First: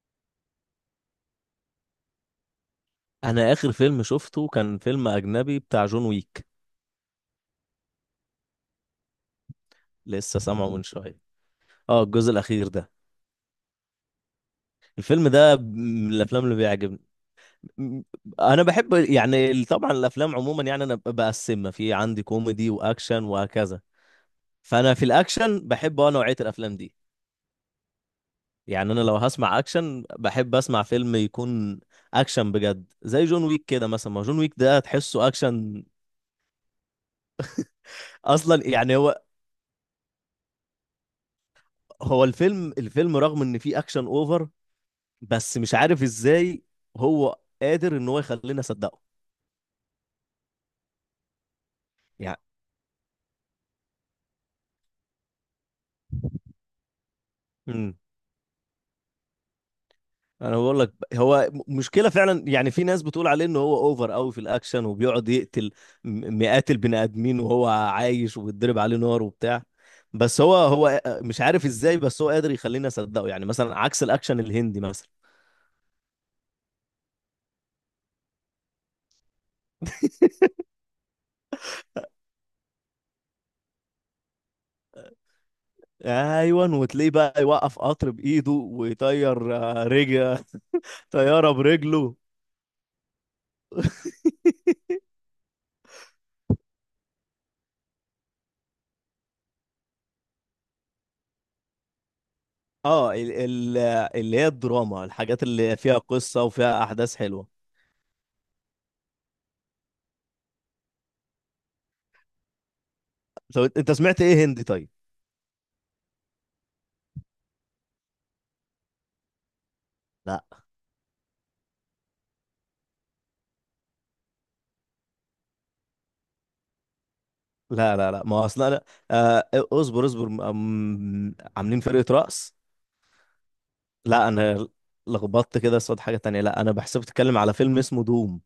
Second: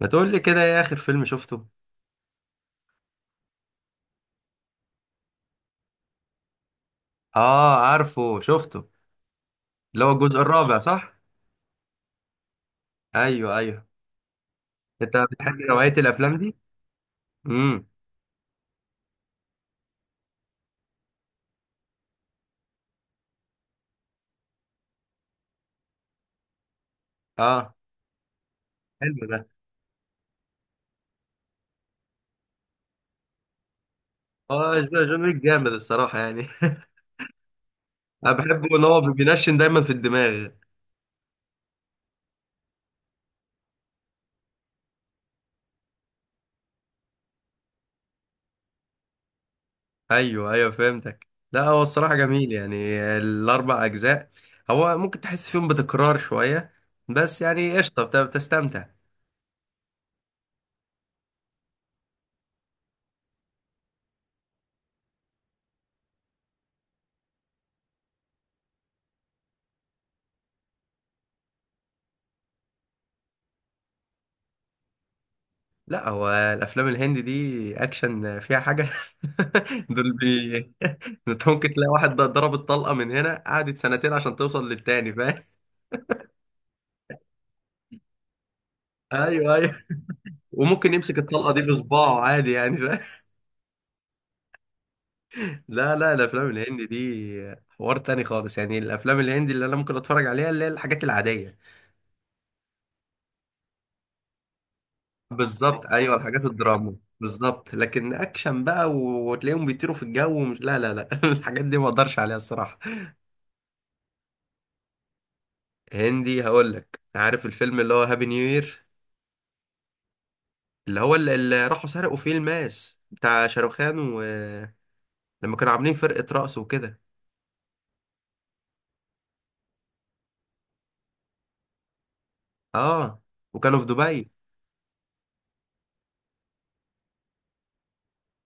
ما تقول لي كده، ايه اخر فيلم شفته؟ انا اخر فيلم شفته كان فيلم اجنبي بتاع جون ويك. اه، عارفه شفته. اللي هو الجزء لسه سامعه الرابع، من صح؟ شويه. اه، الجزء الاخير ده. ايوه، ايوه. انت الفيلم بتحب ده نوعية من الافلام الافلام اللي دي؟ بيعجبني. امم. م- انا بحب طبعا الافلام عموما، يعني انا بقسمها في عندي كوميدي واكشن وهكذا. فانا في الاكشن بحب نوعيه الافلام دي. اه. يعني انا لو حلو ده. هسمع اكشن بحب اسمع فيلم يكون اكشن بجد، زي جون ويك كده. مثلا ما جون ويك اه، ده جون تحسه ويك جامد، اكشن الصراحة يعني. انا اصلا. بحبه ان يعني هو هو بينشن دايما في الدماغ. هو الفيلم رغم ان فيه اكشن اوفر، بس مش عارف ازاي هو قادر ان هو يخلينا نصدقه ايوه، ايوه، فهمتك. لا هو الصراحة يعني. جميل، يعني الاربع اجزاء. هو ممكن تحس فيهم بتكرار شوية، بس يعني امم قشطة بتستمتع. انا بقول لك هو مشكله فعلا. يعني في ناس بتقول عليه ان هو اوفر قوي في الاكشن، وبيقعد يقتل مئات البني ادمين وهو عايش وبيتضرب عليه نار وبتاع. بس هو مش عارف ازاي، بس هو قادر يخلينا نصدقه، يعني مثلا عكس الاكشن الهندي مثلا. لا، هو الافلام الهندي دي اكشن فيها حاجه. دول بي. انت ممكن تلاقي واحد ضرب الطلقه من هنا قعدت سنتين عشان توصل للتاني، فاهم؟ ايوه، وتلاقيه بقى يوقف قطر بايده ايوه، ويطير ايوه، رجل. وممكن يمسك الطلقه طياره دي برجله. بصباعه عادي يعني، فاهم؟ لا، لا، الافلام الهندي دي حوار تاني خالص. يعني الافلام الهندي اللي انا ممكن اتفرج عليها اللي هي الحاجات العاديه. اه، ال اللي هي الدراما، الحاجات اللي بالظبط، فيها ايوه، قصة الحاجات وفيها الدراما أحداث حلوة. بالظبط، لكن اكشن بقى وتلاقيهم بيطيروا في الجو ومش، لا، لا، لا، الحاجات دي ما اقدرش عليها الصراحه. طب انت سمعت ايه هندي طيب؟ هندي؟ هقول لك، عارف الفيلم اللي هو هابي نيو يير؟ لا اللي هو اللي راحوا سرقوا فيه الماس بتاع شاروخان، ولما كانوا عاملين فرقة رقص وكده. لا لا لا ما هو اصلا لا. آه اصبر، عاملين فرقة رقص. اه، وكانوا في لا دبي. انا لخبطت كده، صوت حاجة تانية، لا انا بحسب بتتكلم على فيلم اسمه دوم.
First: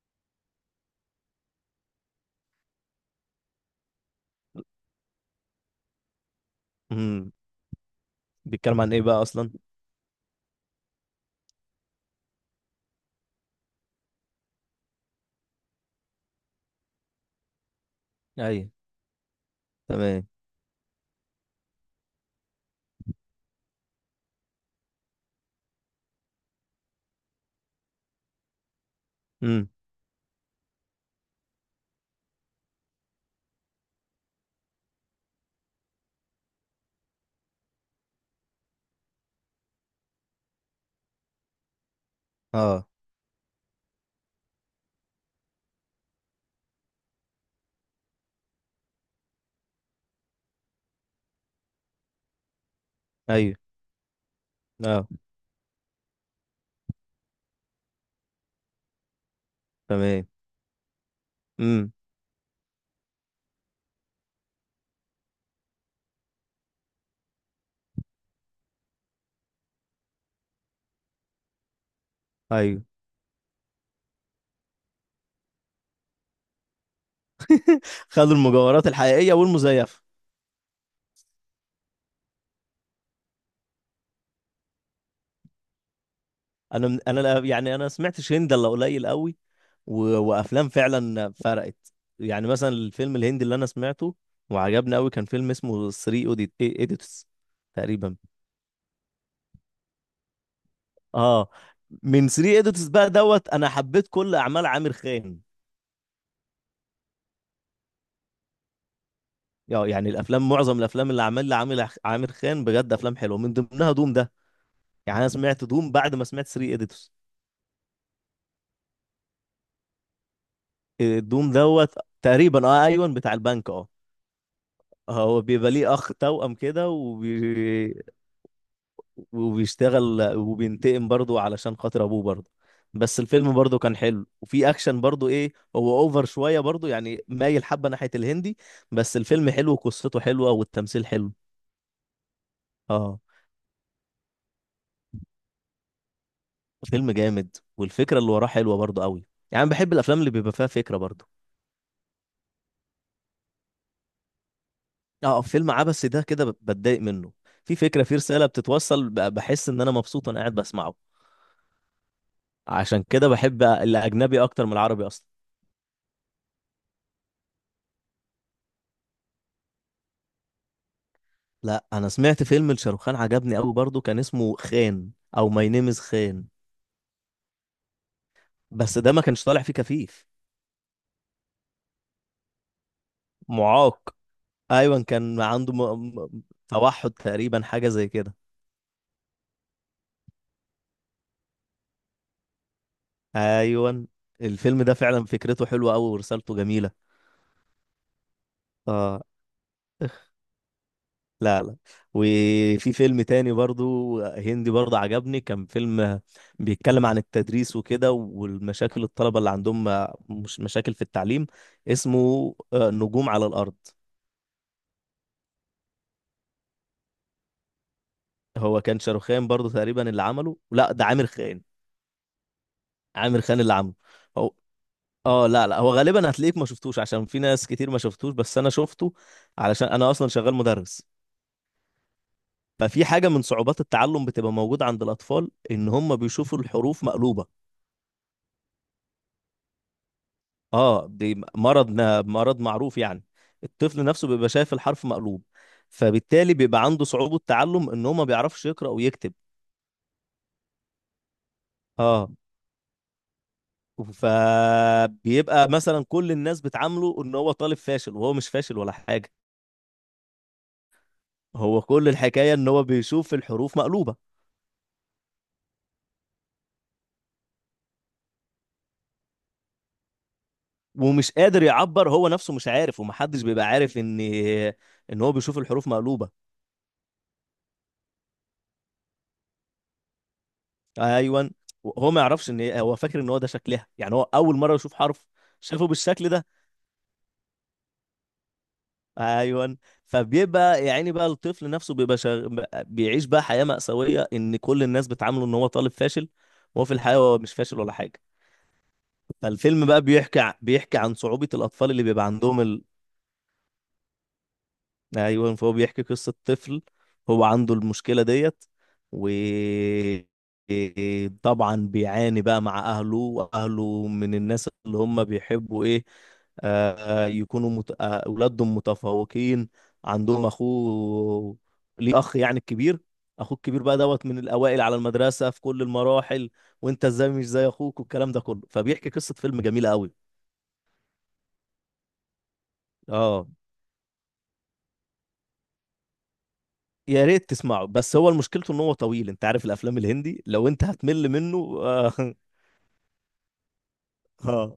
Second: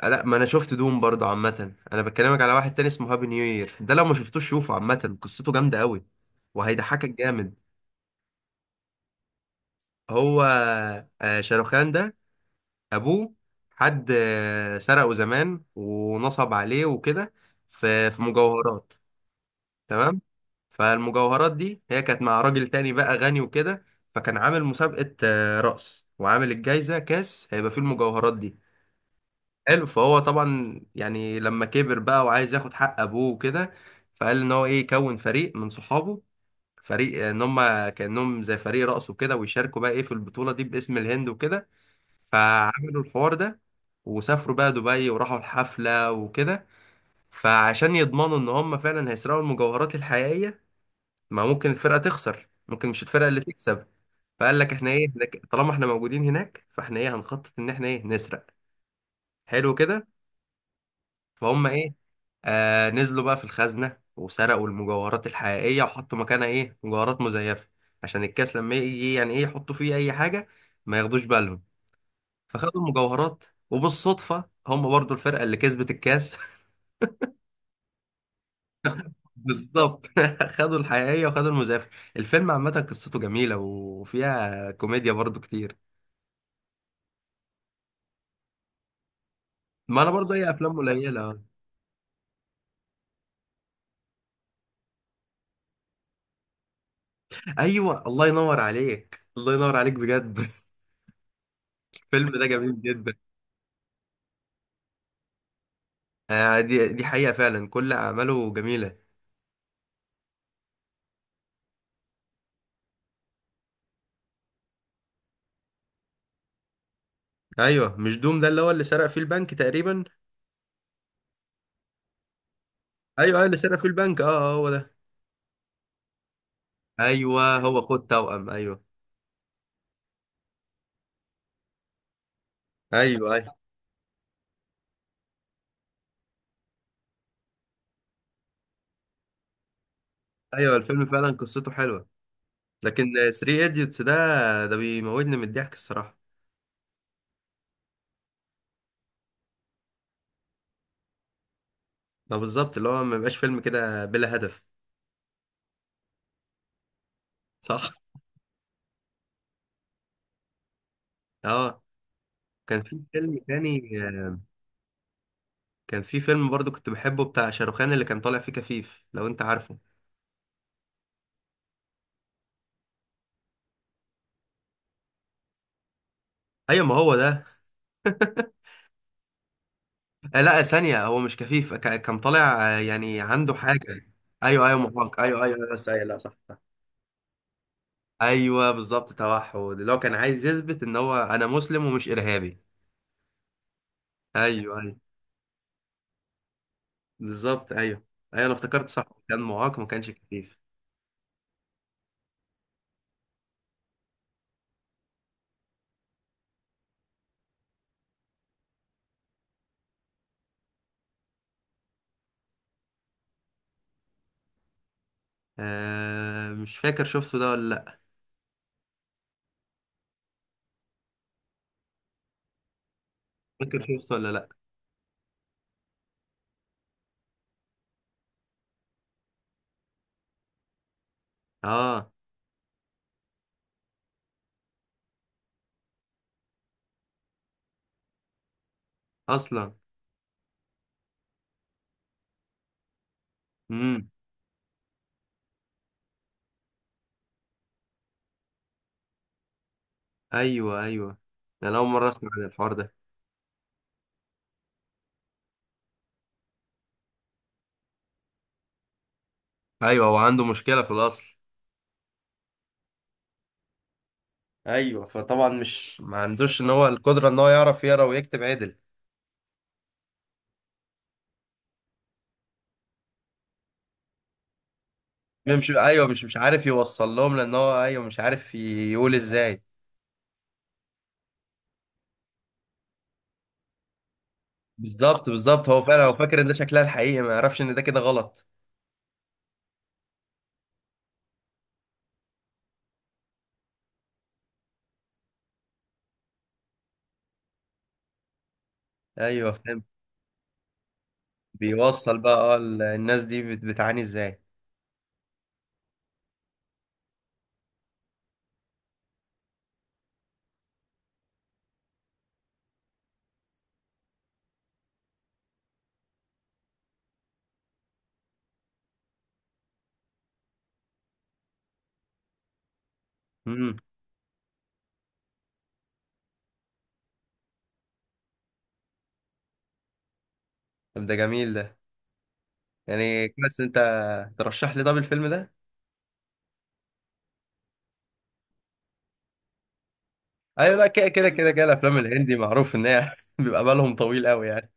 آه، لا، ما انا شفت دوم برضه. عامة انا بكلمك على واحد تاني اسمه هابي نيو يير، ده لو ما شفتوش شوفه، عامة قصته جامدة قوي وهيضحكك امم جامد. بيتكلم عن ايه بقى اصلا؟ هو، آه، شاروخان ده، ابوه حد سرقه زمان ونصب عليه وكده، في ايوه. مجوهرات. تمام. تمام. فالمجوهرات دي هي كانت مع راجل تاني بقى غني وكده، فكان عامل مسابقة رقص وعامل الجايزة كاس هيبقى فيه المجوهرات دي. امم. حلو. فهو طبعا يعني لما كبر بقى وعايز ياخد حق ابوه وكده، فقال ان هو ايه يكون فريق من صحابه. فريق ان هم كانهم زي فريق رقص وكده، ويشاركوا بقى ايه في البطولة دي باسم الهند وكده. اه، فعملوا الحوار ده، وسافروا بقى دبي وراحوا الحفلة وكده. فعشان يضمنوا ان هم فعلا هيسرقوا المجوهرات الحقيقية، ما ممكن الفرقة تخسر، ممكن مش الفرقة اللي ايوه. تكسب. فقال لك احنا اه. ايه، احنا طالما احنا موجودين هناك فاحنا ايه هنخطط ان احنا ايه نسرق. حلو كده. تمام. فهم امم. ايه، آه، نزلوا بقى في الخزنة وسرقوا المجوهرات الحقيقية وحطوا مكانها ايه مجوهرات مزيفة، عشان الكاس لما يجي يعني ايه يحطوا فيه اي حاجة، ما ياخدوش بالهم. فخدوا ايوه. المجوهرات، وبالصدفة هم برضو الفرقة اللي كسبت الكاس. خدوا المجوهرات الحقيقية والمزيفة. بالظبط، خدوا الحقيقية وخدوا المزيفة. الفيلم عامة قصته جميلة وفيها كوميديا برضو كتير. انا من- انا لا- يعني انا سمعتش هند الا قليل قوي. و... ما انا برضه اي وافلام افلام فعلا قليله. فرقت. يعني مثلا الفيلم الهندي اللي انا سمعته وعجبني قوي كان فيلم اسمه 3 اوديت ايديتس ايوه، تقريبا. الله ينور عليك، الله ينور عليك بجد. اه، من الفيلم ده 3 جميل ايديتس بقى جدا. دوت انا حبيت كل اعمال عامر خان. آه، دي حقيقه فعلا كل اعماله جميله. يعني معظم الافلام اللي عملها عامر خان بجد افلام حلوه، من ضمنها دوم ده. يعني انا سمعت دوم بعد ما سمعت 3 ايديتس. ايوه، مش دوم ده اللي هو اللي سرق فيه البنك تقريبا؟ آه، دوم دوت. تقريبا اه ايوه، بتاع ايوه، ايوه، اللي البنك سرق فيه اه. البنك، اه، آه، هو ده. هو بيبقى ليه اخ توأم كده ايوه، هو خد توأم، ايوه. وبيشتغل وبينتقم برضه علشان خاطر ابوه برضه. بس ايوه، الفيلم ايوه. برضه كان حلو، وفي اكشن برضه، ايه هو اوفر شويه برضه يعني، مايل حبه ناحيه الهندي. بس الفيلم حلو وقصته حلوه ايوه، الفيلم والتمثيل فعلا حلو. قصته حلوه، لكن اه، 3 ايديوتس ده، ده بيموتني من الضحك الصراحه. فيلم جامد والفكره اللي وراه حلوه برضه قوي. يعني أنا بحب الافلام اللي بيبقى فيها فكره برضه. ده بالظبط اللي هو ما بيبقاش فيلم كده بلا هدف. اه، فيلم عبثي ده كده بتضايق منه. في صح. فكره، في رساله بتتوصل، بحس ان انا مبسوط وانا قاعد بسمعه. اه، كان في عشان كده فيلم بحب تاني. آه، الاجنبي اكتر من العربي اصلا. كان في فيلم برضو كنت بحبه بتاع شاروخان، اللي كان طالع فيه كفيف، لو انت عارفه. لا انا سمعت فيلم لشاروخان عجبني قوي برضو، كان اسمه خان او ماي نيم از خان. ايوه، ما هو ده. بس ده ما كانش طالع فيه كفيف. آه، لا، ثانية، هو مش كفيف كان طالع، يعني عنده حاجة. معاق. ايوه، ايوه، ايوه، محاك، كان ايوه، ايوه، ايوه، عنده بس ايوه، لا، صح، صح. توحد تقريبا، حاجه زي كده. ايوه، بالظبط، توحد، اللي هو كان عايز يثبت ان هو انا مسلم ومش ارهابي. ايوه. ايوه، الفيلم ده ايوه. فعلا فكرته حلوه قوي ورسالته جميله. بالظبط، ايوه، ايوه، انا افتكرت، صح، اه. كان معاق ما كانش كفيف. لا لا. وفي فيلم تاني برضو هندي برضو عجبني، كان فيلم بيتكلم عن التدريس وكده والمشاكل الطلبة اللي عندهم، مش مشاكل في التعليم. اسمه نجوم على الأرض. آه، مش فاكر شفته ده ولا لا. هو كان شاروخان برضو تقريبا اللي عمله، لا ده عامر خان. عامر خان اللي فاكر عمله. شفته ولا لا؟ هو اه، لا لا، هو غالبا هتلاقيك ما شفتوش، عشان في ناس كتير ما شفتوش، بس انا شفته علشان انا اصلا شغال مدرس. اه، ففي حاجة من صعوبات التعلم بتبقى موجودة عند الأطفال، إن هم بيشوفوا الحروف مقلوبة. اصلا. اه، دي مرض، مرض معروف يعني. الطفل امم. نفسه بيبقى شايف الحرف مقلوب، فبالتالي بيبقى عنده صعوبة تعلم، إن هو ما بيعرفش يقرأ ويكتب. ايوه، ايوه، انا اول مره اه. اسمع عن الحوار ده. فبيبقى مثلا كل الناس بتعامله ان هو طالب فاشل، وهو مش فاشل ولا حاجه. ايوه، هو عنده مشكله في الاصل. هو كل الحكايه ان هو بيشوف الحروف مقلوبه، ايوه، فطبعا مش ما عندوش ان هو القدره ان هو يعرف يقرا ويكتب عدل. ومش قادر يعبر، هو نفسه مش عارف، ومحدش بيبقى عارف ان هو بيشوف مش، الحروف ايوه، مش مقلوبه. مش عارف يوصل لهم لان هو ايوه مش عارف يقول ازاي. ايوه. هو ما يعرفش، ان هو فاكر ان هو ده شكلها، يعني هو اول مره يشوف حرف بالظبط، بالظبط، هو شافه فعلا هو بالشكل فاكر ان ده. ده شكلها الحقيقي، ما يعرفش ان ده كده غلط. ايوه. فبيبقى يعني بقى الطفل نفسه بيعيش بقى حياه مأساويه، ان كل الناس بتعامله ان هو طالب فاشل، وهو في الحقيقه هو مش فاشل ولا حاجه. ايوه، فاهم. فالفيلم بقى بيحكي عن صعوبة الأطفال اللي بيوصل بيبقى بقى، اه، عندهم الناس دي بتعاني ازاي. أيوة. فهو بيحكي قصة طفل هو عنده المشكلة ديت، و طبعا بيعاني بقى مع أهله، وأهله من الناس اللي هم بيحبوا إيه، آه، أولادهم متفوقين. عندهم أخوه، ليه أخ يعني الكبير. أخوه امم. الكبير بقى دوت من الأوائل على المدرسة في كل المراحل. وأنت إزاي مش زي أخوك، والكلام ده كله. فبيحكي قصة فيلم جميلة أوي. طب ده جميل ده، يعني اه. بس انت ترشح لي طب الفيلم ده. يا ريت تسمعه، بس هو مشكلته ان هو طويل. انت عارف الافلام الهندي، لو ايوه، انت لا، كده كده هتمل كده منه كده الافلام اه, الهندي معروف ان هي بيبقى بالهم طويل قوي يعني. آه.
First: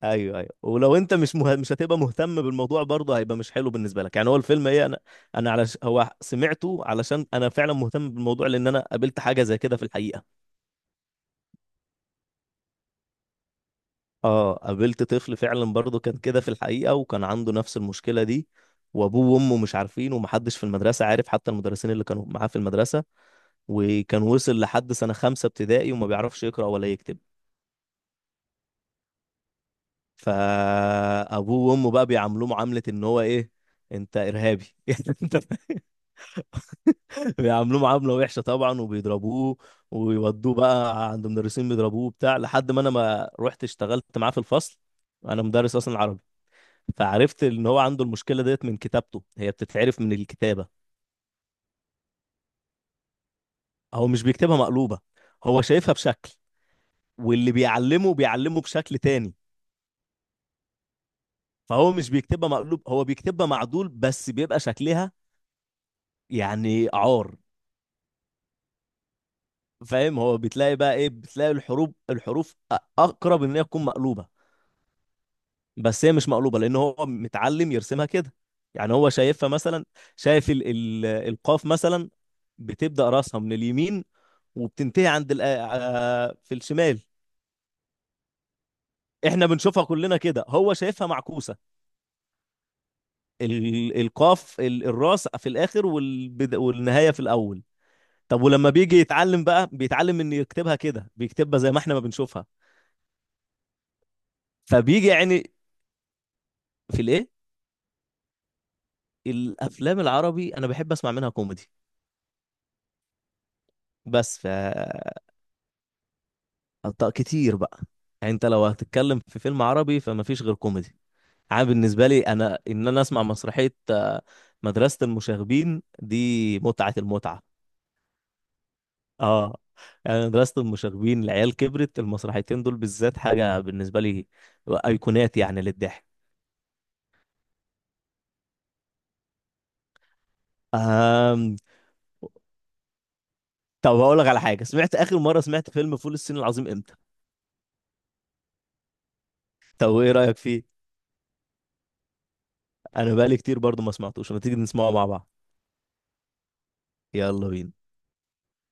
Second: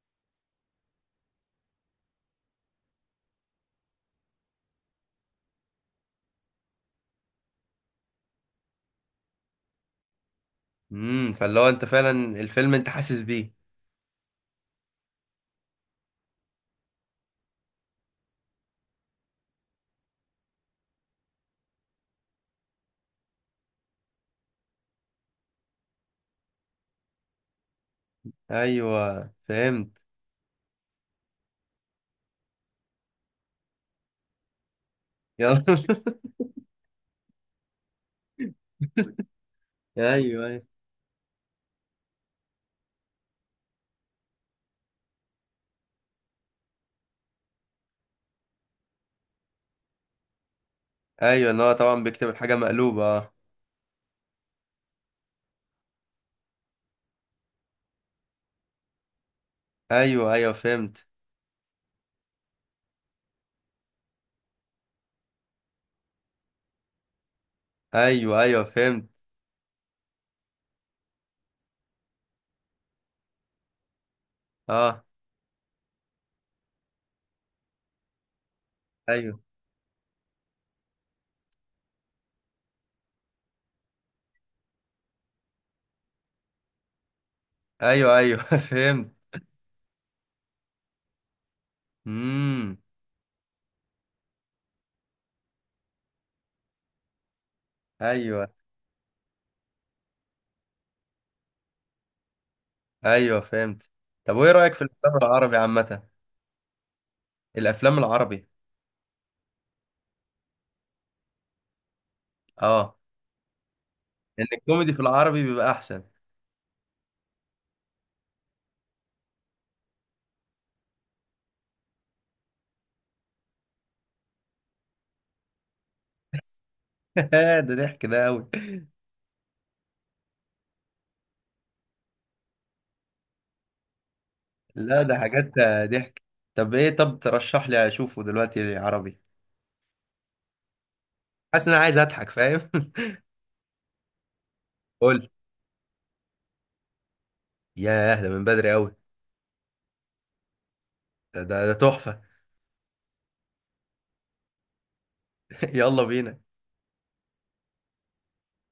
ايوه ايوه، ولو انت مش هتبقى مهتم بالموضوع برضه، هيبقى مش حلو بالنسبه لك يعني. هو الفيلم ايه، انا على هو سمعته علشان انا فعلا مهتم بالموضوع، لان انا قابلت حاجه زي كده في الحقيقه. امم، فاللي هو انت فعلا الفيلم انت حاسس بيه. اه، قابلت طفل فعلا برضه كان كده في الحقيقه، وكان عنده نفس المشكله دي. وابوه وامه مش عارفين، ومحدش في المدرسه عارف، حتى المدرسين اللي كانوا معاه في المدرسه. وكان وصل لحد سنه خمسه ابتدائي وما بيعرفش يقرا ولا يكتب. ايوه، فهمت. فابوه وامه بقى بيعاملوه معامله ان هو ايه، انت ارهابي يعني انت. يلا. بيعاملوه معامله وحشه طبعا وبيضربوه، ايوه، ويودوه ايوه، بقى عند مدرسين بيضربوه بتاع، لحد ما انا ما رحت اشتغلت معاه في الفصل. انا مدرس اصلا عربي، فعرفت ان هو عنده المشكله ديت من كتابته، هي بتتعرف من الكتابه. ايوه، ان هو طبعا بيكتب الحاجه مقلوبه، اه. هو مش بيكتبها مقلوبه، هو شايفها بشكل واللي بيعلمه بيعلمه بشكل تاني. ايوه، ايوه، فهمت. فهو مش بيكتبها مقلوب، هو بيكتبها معدول، بس بيبقى شكلها يعني ايوه، ايوه، فهمت. فاهم. هو بتلاقي بقى ايه، بتلاقي الحروف اقرب ان هي تكون مقلوبه، اه، بس هي مش مقلوبه لان هو متعلم يرسمها كده. يعني هو ايوه، شايفها مثلا، شايف ال القاف مثلا بتبدا راسها من اليمين، وبتنتهي عند ال في الشمال. ايوه، ايوه، فهمت. احنا بنشوفها كلنا كده، هو شايفها معكوسه. امم، ال القاف الراس في الاخر، والبد والنهايه في الاول. طب ايوه، ولما بيجي يتعلم بقى، بيتعلم ان يكتبها كده، بيكتبها زي ما احنا ما بنشوفها. ايوه، فهمت. طب وايه رايك في فبيجي الافلام يعني العربي عامه؟ في الايه، الافلام العربي؟ الافلام العربي انا بحب اسمع منها كوميدي. اه، بس ان ف الكوميدي في العربي بيبقى احسن. كتير بقى. يعني انت لو هتتكلم في فيلم عربي فما فيش غير كوميدي. عام بالنسبه لي انا، ان انا اسمع مسرحيه مدرسه المشاغبين دي متعه المتعه. ده ضحك، ده قوي. اه. يعني مدرسه المشاغبين، العيال كبرت، المسرحيتين دول بالذات حاجه بالنسبه لي، لا ده ايقونات حاجات. يعني للضحك. ضحك. طب ايه، طب ترشح لي اشوفه دلوقتي عربي، آم... حاسس ان انا عايز اضحك، فاهم؟ طب هقول لك على حاجه، سمعت اخر قول. مره سمعت فيلم فول الصين العظيم امتى؟ ياه، ده من بدري قوي. طب ايه رايك فيه؟ ده تحفه. انا بقالي كتير برضو ما سمعتوش، ما تيجي نسمعه مع بعض. يلا بينا. يلا بينا.